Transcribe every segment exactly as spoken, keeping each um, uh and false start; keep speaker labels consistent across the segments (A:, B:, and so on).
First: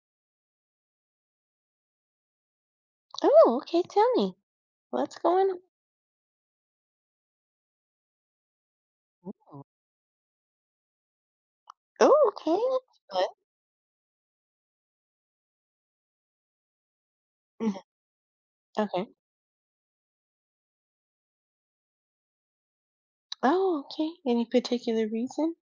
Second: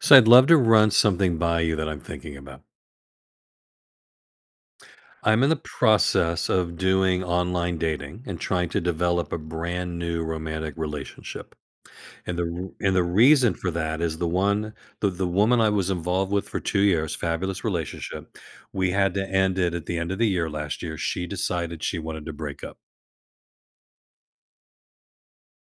A: So I'd love to run something by you that I'm thinking about.
B: Oh, okay, tell me. What's
A: I'm in the
B: going
A: process of doing online dating and trying to develop a
B: on?
A: brand new romantic relationship.
B: Oh,
A: And
B: okay,
A: the and
B: that's
A: the
B: good.
A: reason for that is the one the, the woman I was involved with for two years. Fabulous
B: Mhm.
A: relationship. We
B: Okay.
A: had to end it at the end of the year last year. She decided she wanted to break up.
B: Oh, okay. Any particular reason?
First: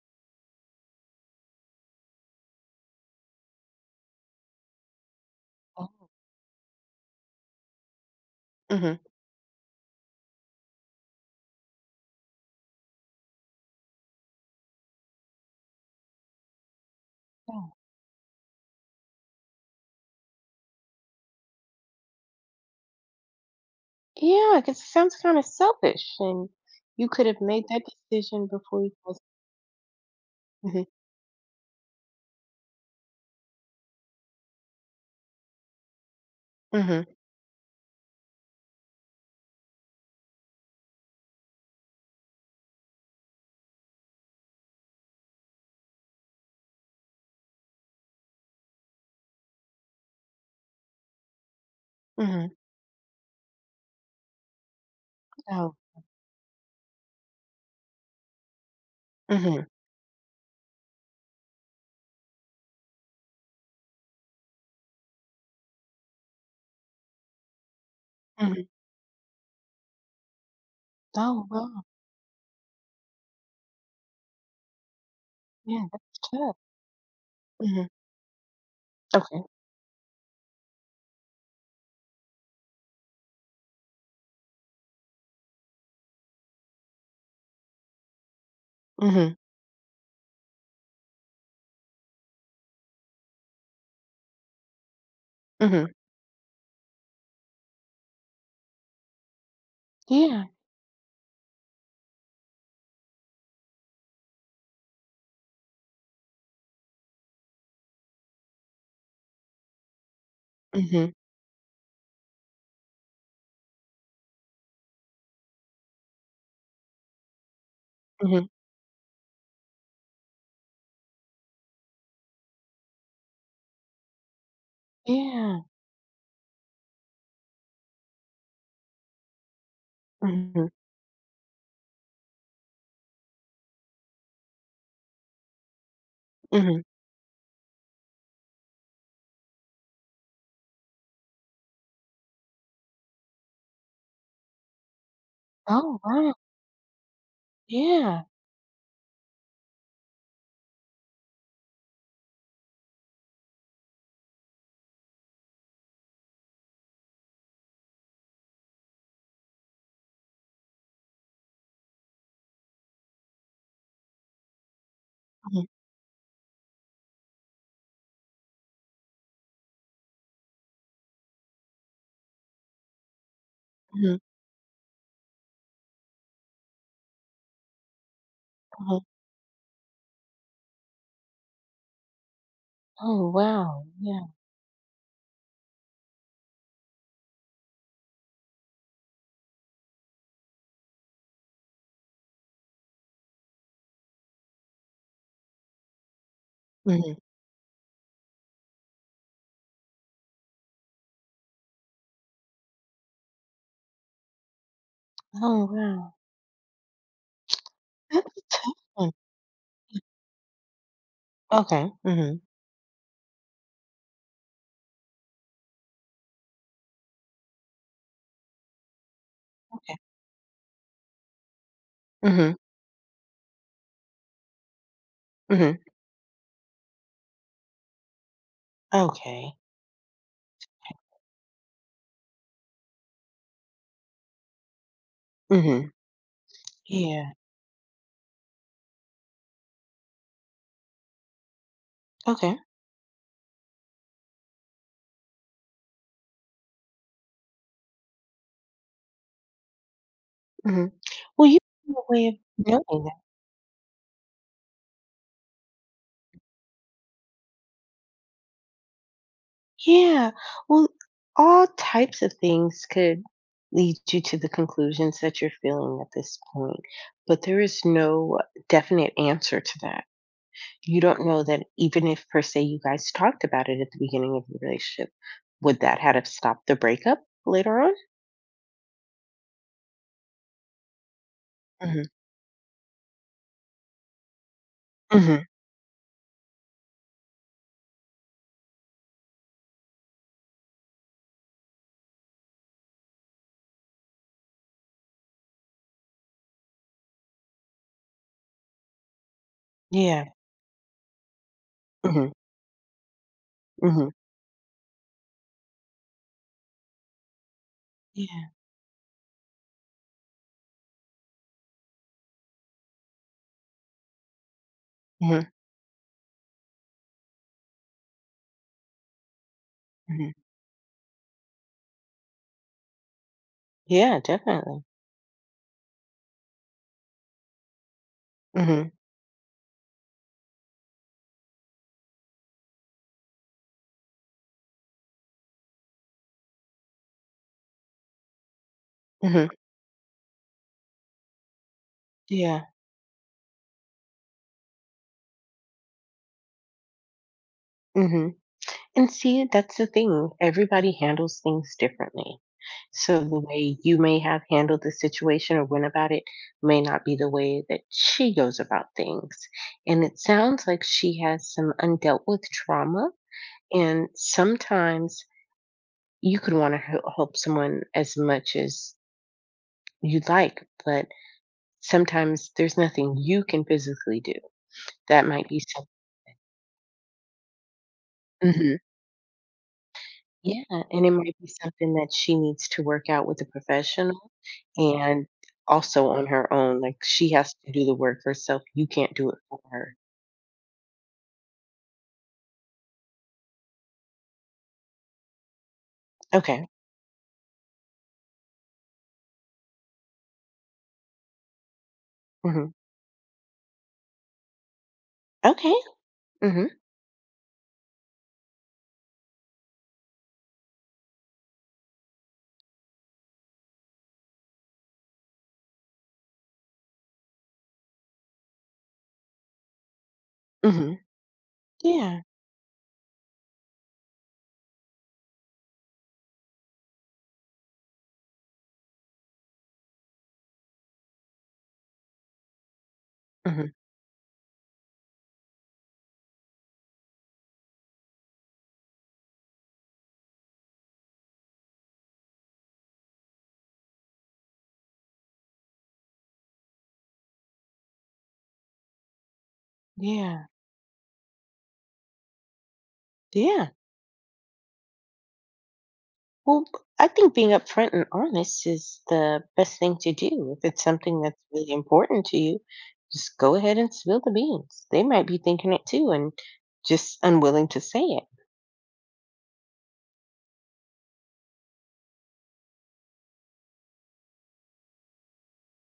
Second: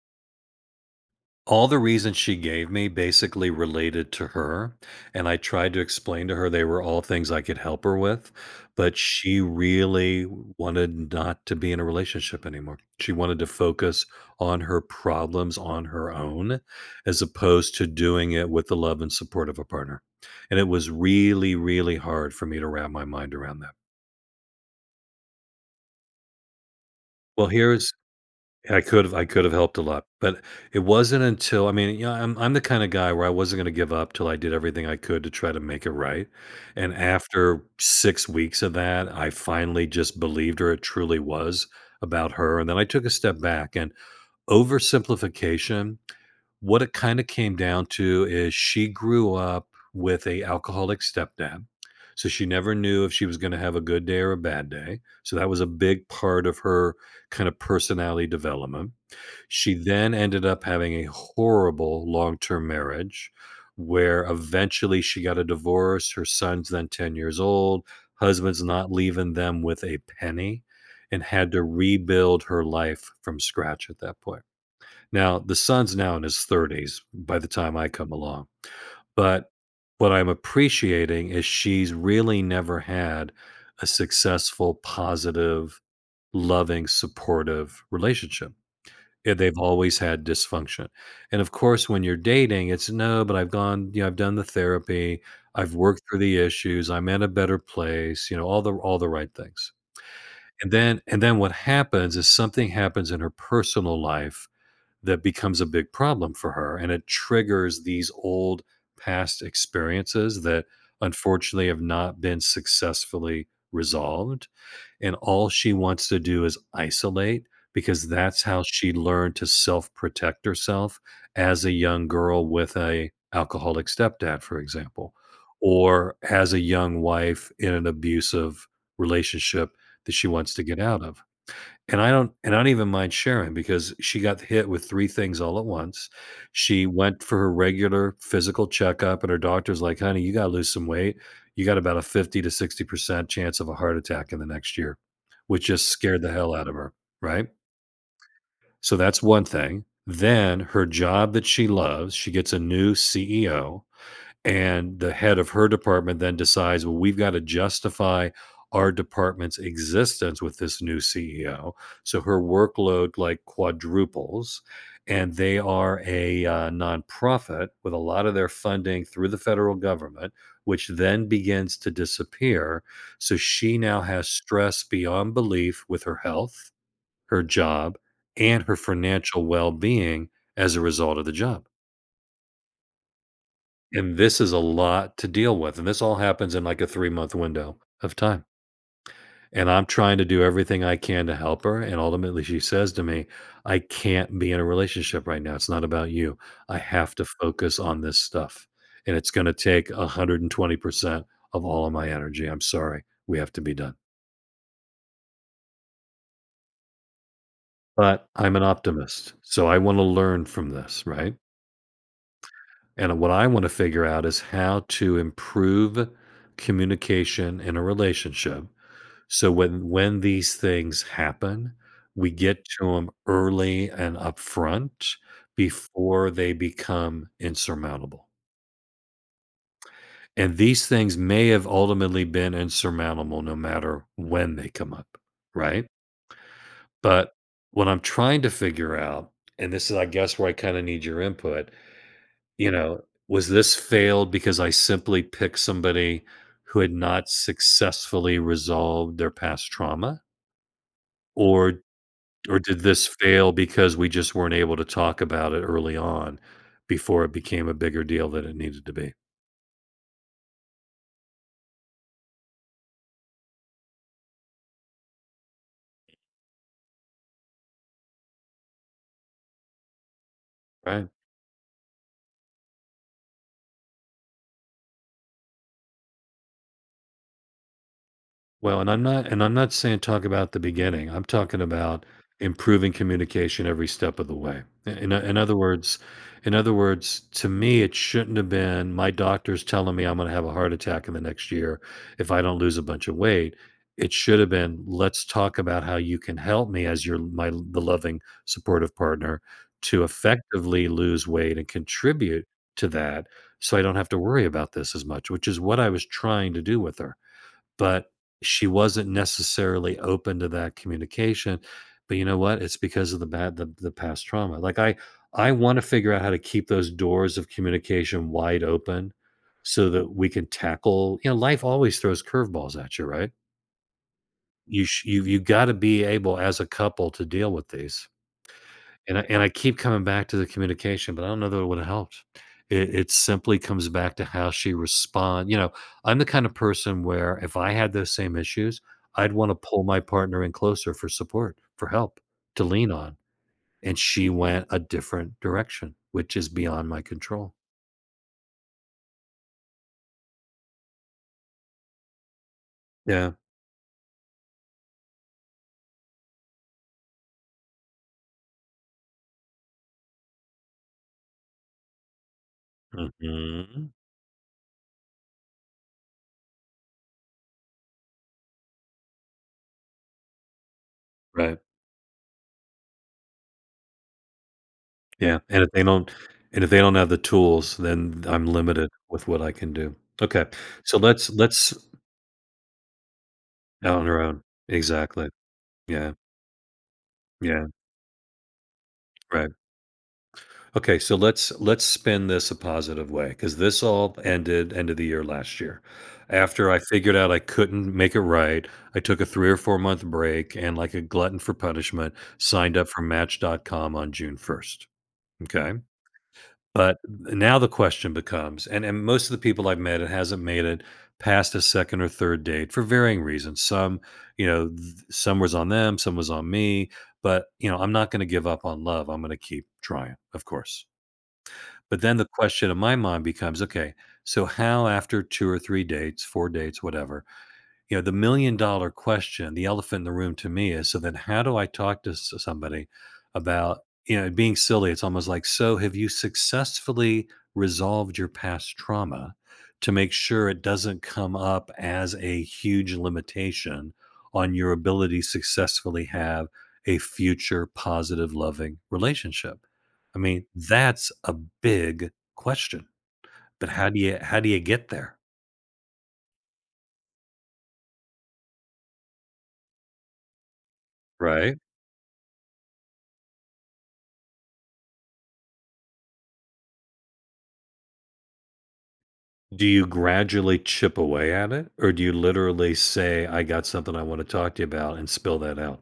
A: All the reasons she gave me basically related to her, and I tried to
B: Oh.
A: explain to her they were all things I could help her with, but
B: Hmm.
A: she really wanted not to be in a relationship anymore. She wanted to focus on her problems on her own as
B: Oh.
A: opposed to doing it with the love and support of a partner, and it was really, really hard for me to wrap my mind around that.
B: Yeah, because it sounds kind of selfish, and you could have
A: Well,
B: made that
A: here's
B: decision
A: I
B: before you
A: could have
B: was.
A: I could have helped a lot, but it
B: Hmm.
A: wasn't until, I mean, you know, I'm I'm the kind of guy where I wasn't going to give up till I did everything I could to try to make it right. And
B: Hmm.
A: after six weeks of that, I finally just believed her it truly was about her, and then I took a step back and, oversimplification, what it kind of came down to is she grew up with a alcoholic stepdad. So she
B: Hmm.
A: never knew if she was going to have a good day or a bad day. So that was a
B: Oh.
A: big part of her kind of personality development.
B: Hmm.
A: She then ended up having a horrible long-term marriage where eventually she got a divorce, her son's then ten years old,
B: Hmm.
A: husband's not leaving them with a penny, and
B: Oh,
A: had to
B: wow.
A: rebuild her life from scratch at that point. Now, the
B: Yeah,
A: son's now
B: that's
A: in his
B: tough.
A: thirties by the time
B: Hmm.
A: I come along,
B: Okay.
A: but what I'm appreciating is she's really never had a successful, positive, loving, supportive relationship.
B: Hmm.
A: Yeah, they've always had dysfunction. And of course, when you're dating, it's no, but I've gone, you know, I've done the therapy, I've
B: Hmm.
A: worked through the issues, I'm in a better place, you know, all the all the right things.
B: Yeah.
A: And then and then what happens is something happens in her personal life that becomes a big problem for her. And it triggers these old past experiences that
B: Hmm.
A: unfortunately have not been successfully resolved, and all she wants to do is isolate because that's
B: Hmm.
A: how she learned to self-protect herself as a young girl with a alcoholic stepdad, for example,
B: Yeah.
A: or as a young wife in an abusive relationship that she wants to
B: Hmm.
A: get out of. And I don't and I don't even mind sharing because she got hit with three things all at once.
B: Hmm.
A: She went for her regular physical checkup, and her doctor's like, "Honey, you gotta lose some weight. You got about a fifty to sixty percent chance of a heart attack in the next year," which just
B: Oh,
A: scared the
B: wow.
A: hell out of her, right?
B: Yeah.
A: So that's one thing. Then her job that she loves, she gets a new C E O, and the head of her department then decides, well, we've got to justify our department's existence with this new C E O. So her workload like quadruples. And they
B: Hmm.
A: are a uh, nonprofit with a lot of their funding through the federal government, which then begins to disappear. So she now
B: Hmm.
A: has stress beyond belief with her health, her job, and her financial well being as a result of the job.
B: Oh, wow.
A: And
B: Yeah.
A: this is a lot to deal with, and this all happens in, like, a three-month window of time, and I'm trying to do everything I can to help her, and ultimately, she says to me, "I can't be in a relationship right now, it's not about you. I have to focus on this stuff, and it's gonna take one hundred twenty percent of all of my energy. I'm sorry, we have to be done."
B: Oh, wow. That's
A: But
B: a
A: I'm an
B: tough one.
A: optimist, so I wanna learn from this, right?
B: Okay. Mhm.
A: And what I wanna figure out is how to improve communication in a relationship. So when
B: Okay.
A: when these things happen, we
B: Mhm.
A: get to them early and upfront
B: Mhm.
A: before they become insurmountable.
B: Okay.
A: And these things may have ultimately been insurmountable no matter when they come up, right?
B: Mhm. Yeah.
A: But what I'm trying to figure out, and this is, I guess, where I kinda need your input,
B: Okay.
A: you know, was this failed because I simply picked somebody who had not successfully resolved their past trauma?
B: Mhm. Well, you
A: Or
B: have a way of
A: Or did
B: knowing
A: this
B: that.
A: fail because we just weren't able to talk about it early on before it became a bigger deal than it needed to be?
B: Yeah. Well, all types of things could lead you to the conclusions that you're feeling at this point, but there is no definite answer to that. You
A: Right.
B: don't know that even if per se you guys talked about it at the beginning of the relationship, would that have stopped the breakup later on?
A: Well, and I'm not and I'm not saying talk about the beginning. I'm talking
B: Mhm.
A: about improving communication every step of the way. In o- in
B: Mhm.
A: other words, in other words, to me, it shouldn't have been my doctor's telling me I'm going to have a heart attack in the next year if I don't lose a bunch of weight. It should have been, let's talk about how you can help me as your my the loving supportive partner to
B: Yeah.
A: effectively lose weight and
B: Mhm.
A: contribute to that so I don't
B: Mhm.
A: have to worry about this as much, which is what I was trying to do with her. But
B: Yeah.
A: she wasn't necessarily open to that communication, but you know what? It's because of the bad the the past trauma. Like, I
B: Mhm,
A: I wanna figure out how to keep those doors of communication wide open so that we
B: mhm.
A: can tackle, you know, life always throws curveballs at you, right?
B: Yeah, definitely.
A: You sh you you gotta be able as a couple to deal with these.
B: Mhm,
A: And I and I keep coming back to the communication, but I don't know that it would've helped. It it simply comes back to how she respond. you know, I'm the kind of person where if I had those same issues, I'd
B: mhm.
A: wanna pull my partner in closer for support, for help, to
B: Yeah.
A: lean on, and she went a different direction, which is beyond my control.
B: Mhm. And see, that's the thing, everybody handles things differently. So
A: Yeah.
B: the way you may have handled the situation or went about it may not be the way that she goes about things. And it sounds like she has some undealt with trauma,
A: Mhm.
B: and sometimes you could wanna help someone as much as you'd like, but
A: Right.
B: sometimes there's nothing you can physically do. That
A: Yeah,
B: might be.
A: and if they don't and if they don't have the tools, then I'm
B: Mhm.
A: limited with what I can do. Okay,
B: Yeah,
A: so
B: and it
A: let's
B: might be
A: let's
B: something that she needs to work out with a
A: out on our
B: professional
A: own.
B: and
A: Exactly.
B: also
A: Yeah.
B: on her own, like, she has
A: Yeah,
B: to do the work herself, you can't do it
A: right.
B: for her.
A: Okay, so let's let's spin this a positive way because this all ended end of the year last year.
B: Okay.
A: After I figured out I couldn't make it right, I took a three or four month break and, like a glutton for punishment,
B: Mhm.
A: signed up for Match dot com on June first.
B: Okay.
A: Okay,
B: Mhm.
A: but now the question becomes, and and most of the people I've met, it hasn't made it past a second or third date for varying reasons. Some, you know, th some was on them, some was on me, but, you know, I'm not gonna give up on love. I'm gonna keep trying, of course.
B: Mhm.
A: But then
B: Yeah.
A: the question in my mind becomes, "Okay, so how after two or three dates, four dates, whatever, you know, the million dollar question, the elephant in the room to me is so then how do I talk to s- somebody
B: Mhm.
A: about, you know, being silly? It's almost like, so have you successfully resolved your past trauma to make sure it doesn't come up as a huge limitation on your ability to successfully have a future positive, loving relationship? I
B: Yeah.
A: mean, that's a big question. But
B: Yeah.
A: how do you how do you get there?
B: Well, b- I think being upfront and honest is the best thing to do. If it's something that's
A: Right.
B: really important to you, just go ahead and spill the beans. They might be thinking it too and just unwilling to say it.
A: Do you gradually chip away at it, or do you literally say, 'I got something I wanna talk to you about,' and spill that out?"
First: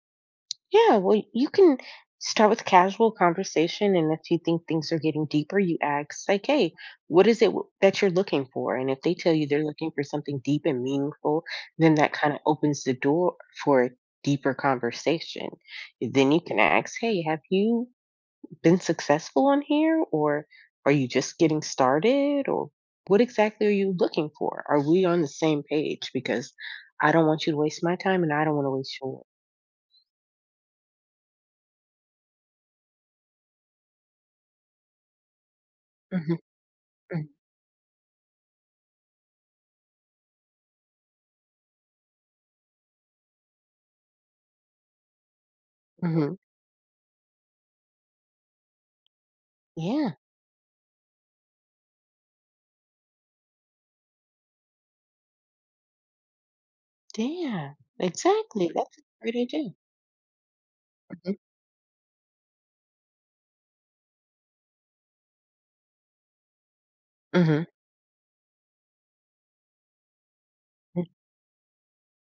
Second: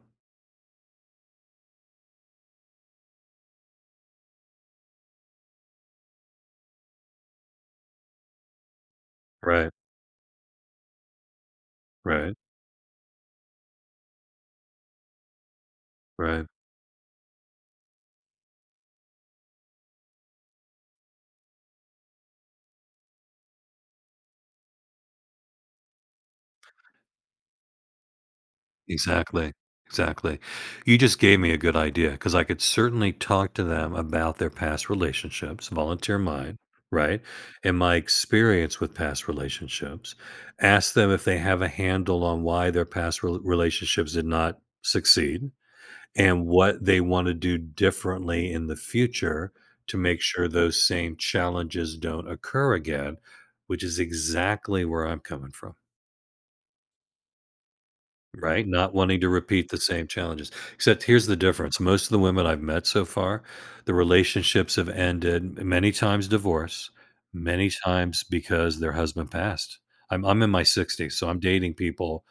B: Yeah, well, you can start with casual conversation, and if you think things are getting deeper, you ask, like, hey, what is it w- that you're looking for? And if they tell you they're
A: Right,
B: looking for something deep and meaningful, then that kind
A: right,
B: of opens the door for a deeper conversation. Then you
A: right.
B: can ask, hey, have you been successful on here? Or are you just getting started? Or what exactly are you looking for? Are we on the same page? Because I don't want you to waste my time and I don't want to waste yours.
A: Exactly, exactly. You just gave me a good idea because I could certainly talk to them about their past relationships, volunteer
B: Mhm,
A: mine, right,
B: mhm,
A: and my experience with past relationships, ask them if they have a handle on why their past rel relationships did not succeed,
B: mhm.
A: and what they wanna do differently in the future to
B: Yeah,
A: make sure those same challenges don't occur again, which is exactly where I'm coming from,
B: yeah,
A: right?
B: exactly,
A: Not
B: that's a
A: wanting to
B: great
A: repeat
B: idea.
A: the same challenges, except here's
B: Mhm,
A: the difference, most of the women I've met so far, the relationships have ended many times divorce,
B: mhm,
A: many times because their husband passed. I'm I'm in my
B: mm,
A: sixties, so I'm dating people.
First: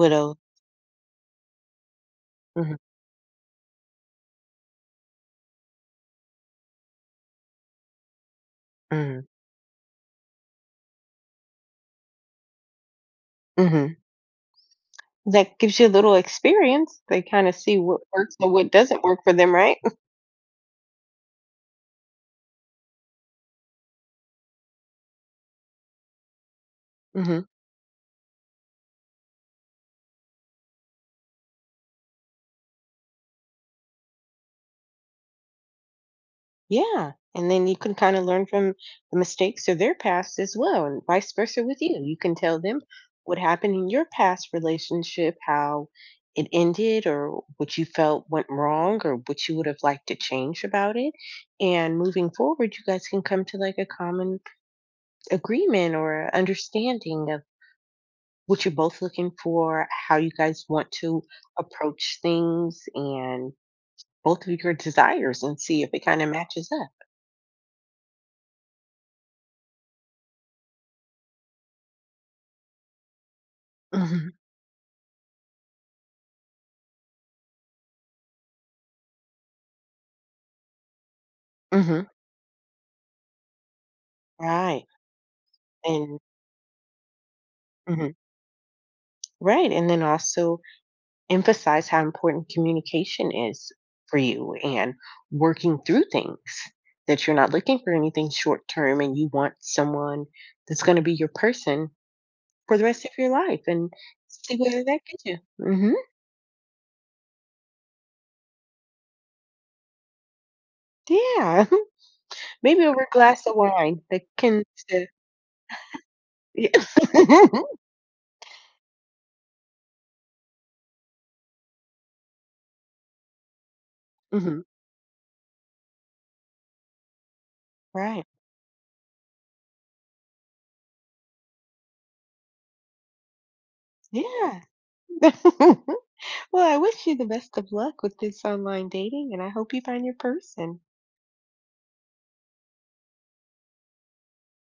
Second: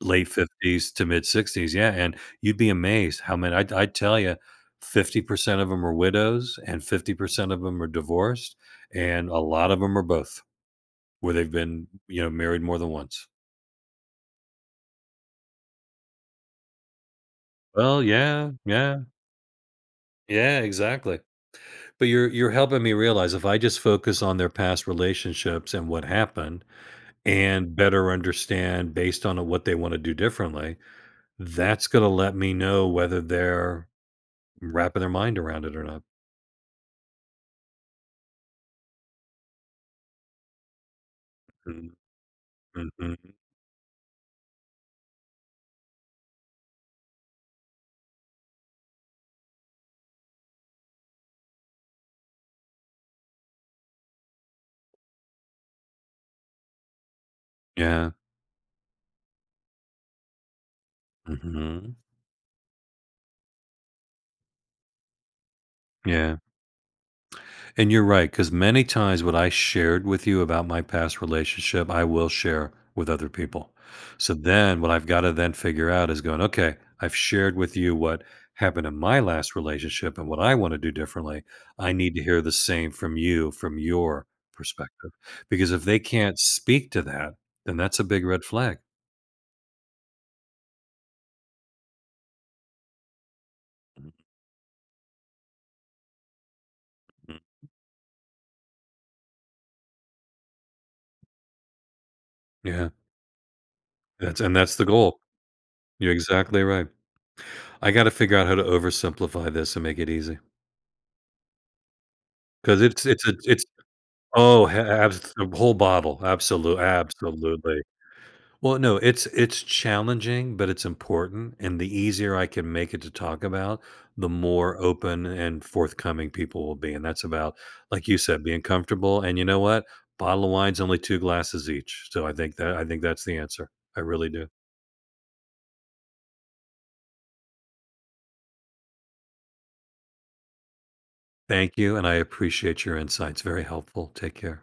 A: Late fifties to mid sixties, yeah, and you'd be
B: mhm,
A: amazed how many, i i tell you, fifty percent of of them are widows and fifty percent of of them are divorced,
B: mhm,
A: and a lot of them are both, where they've been, you know, married more than once.
B: mhm. That gives you a little experience, they kinda see what
A: Well,
B: works and
A: yeah,
B: what
A: yeah,
B: doesn't work for them, right?
A: yeah, exactly. But you're you're helping me realize if I just focus on their past relationships and what happened,
B: Mhm.
A: and better understand based on what they wanna do differently, that's gonna let me know whether they're wrapping their mind around it or not.
B: Yeah. And then you can kind of learn from the mistakes of their past as well, and vice versa with
A: Mm,
B: you. You can tell them
A: mhm.
B: what happened in your past relationship, how it ended, or what you felt went wrong, or what you would have liked to change about it. And moving forward, you guys can come to like a common agreement or a understanding of
A: Yeah.
B: what you're both looking for, how you guys want to
A: Mhm.
B: approach things, and both of your desires, and see if it kind of
A: Yeah.
B: matches up.
A: And you're right, right. Because many times what I shared with you about my past relationship, I will share with other people. So
B: Hmm.
A: then what I've gotta then figure out is going, "Okay, I've shared with you what happened in my last relationship and what I wanna do differently. I
B: Hmm.
A: need to hear the same from you, from your
B: Right.
A: perspective." Because if they
B: And
A: can't speak to that, then that's a
B: mhm.
A: big red flag.
B: Right. And then also emphasize how important communication is for you and working through things that you're
A: Mhm.
B: not looking for anything short term and you want someone that's going to be your person for the
A: Yeah.
B: rest of your life and
A: That's
B: see
A: and that's
B: where
A: the
B: that
A: goal.
B: gets you. Hmm.
A: You're exactly right. I gotta figure out how to oversimplify this and make it easy.
B: Yeah.
A: 'Cause
B: Maybe over
A: it's
B: a
A: it's a
B: glass of
A: it's
B: wine that can.
A: oh, ha abs the whole bottle,
B: Yeah.
A: absolute absolutely. Well, no, it's it's challenging, but it's important, and the easier I can make it to talk about, the
B: Mhm.
A: more open and forthcoming people will be, and that's about, like you
B: Right.
A: said, being comfortable, and you know what? Bottle of wine's only two glasses each, so I think that I think that's the answer. I really do.
B: Yeah. Well, I wish you the best of luck with this online dating and I hope you find your person.
A: Thank you, and I appreciate your insights, very helpful. Take care.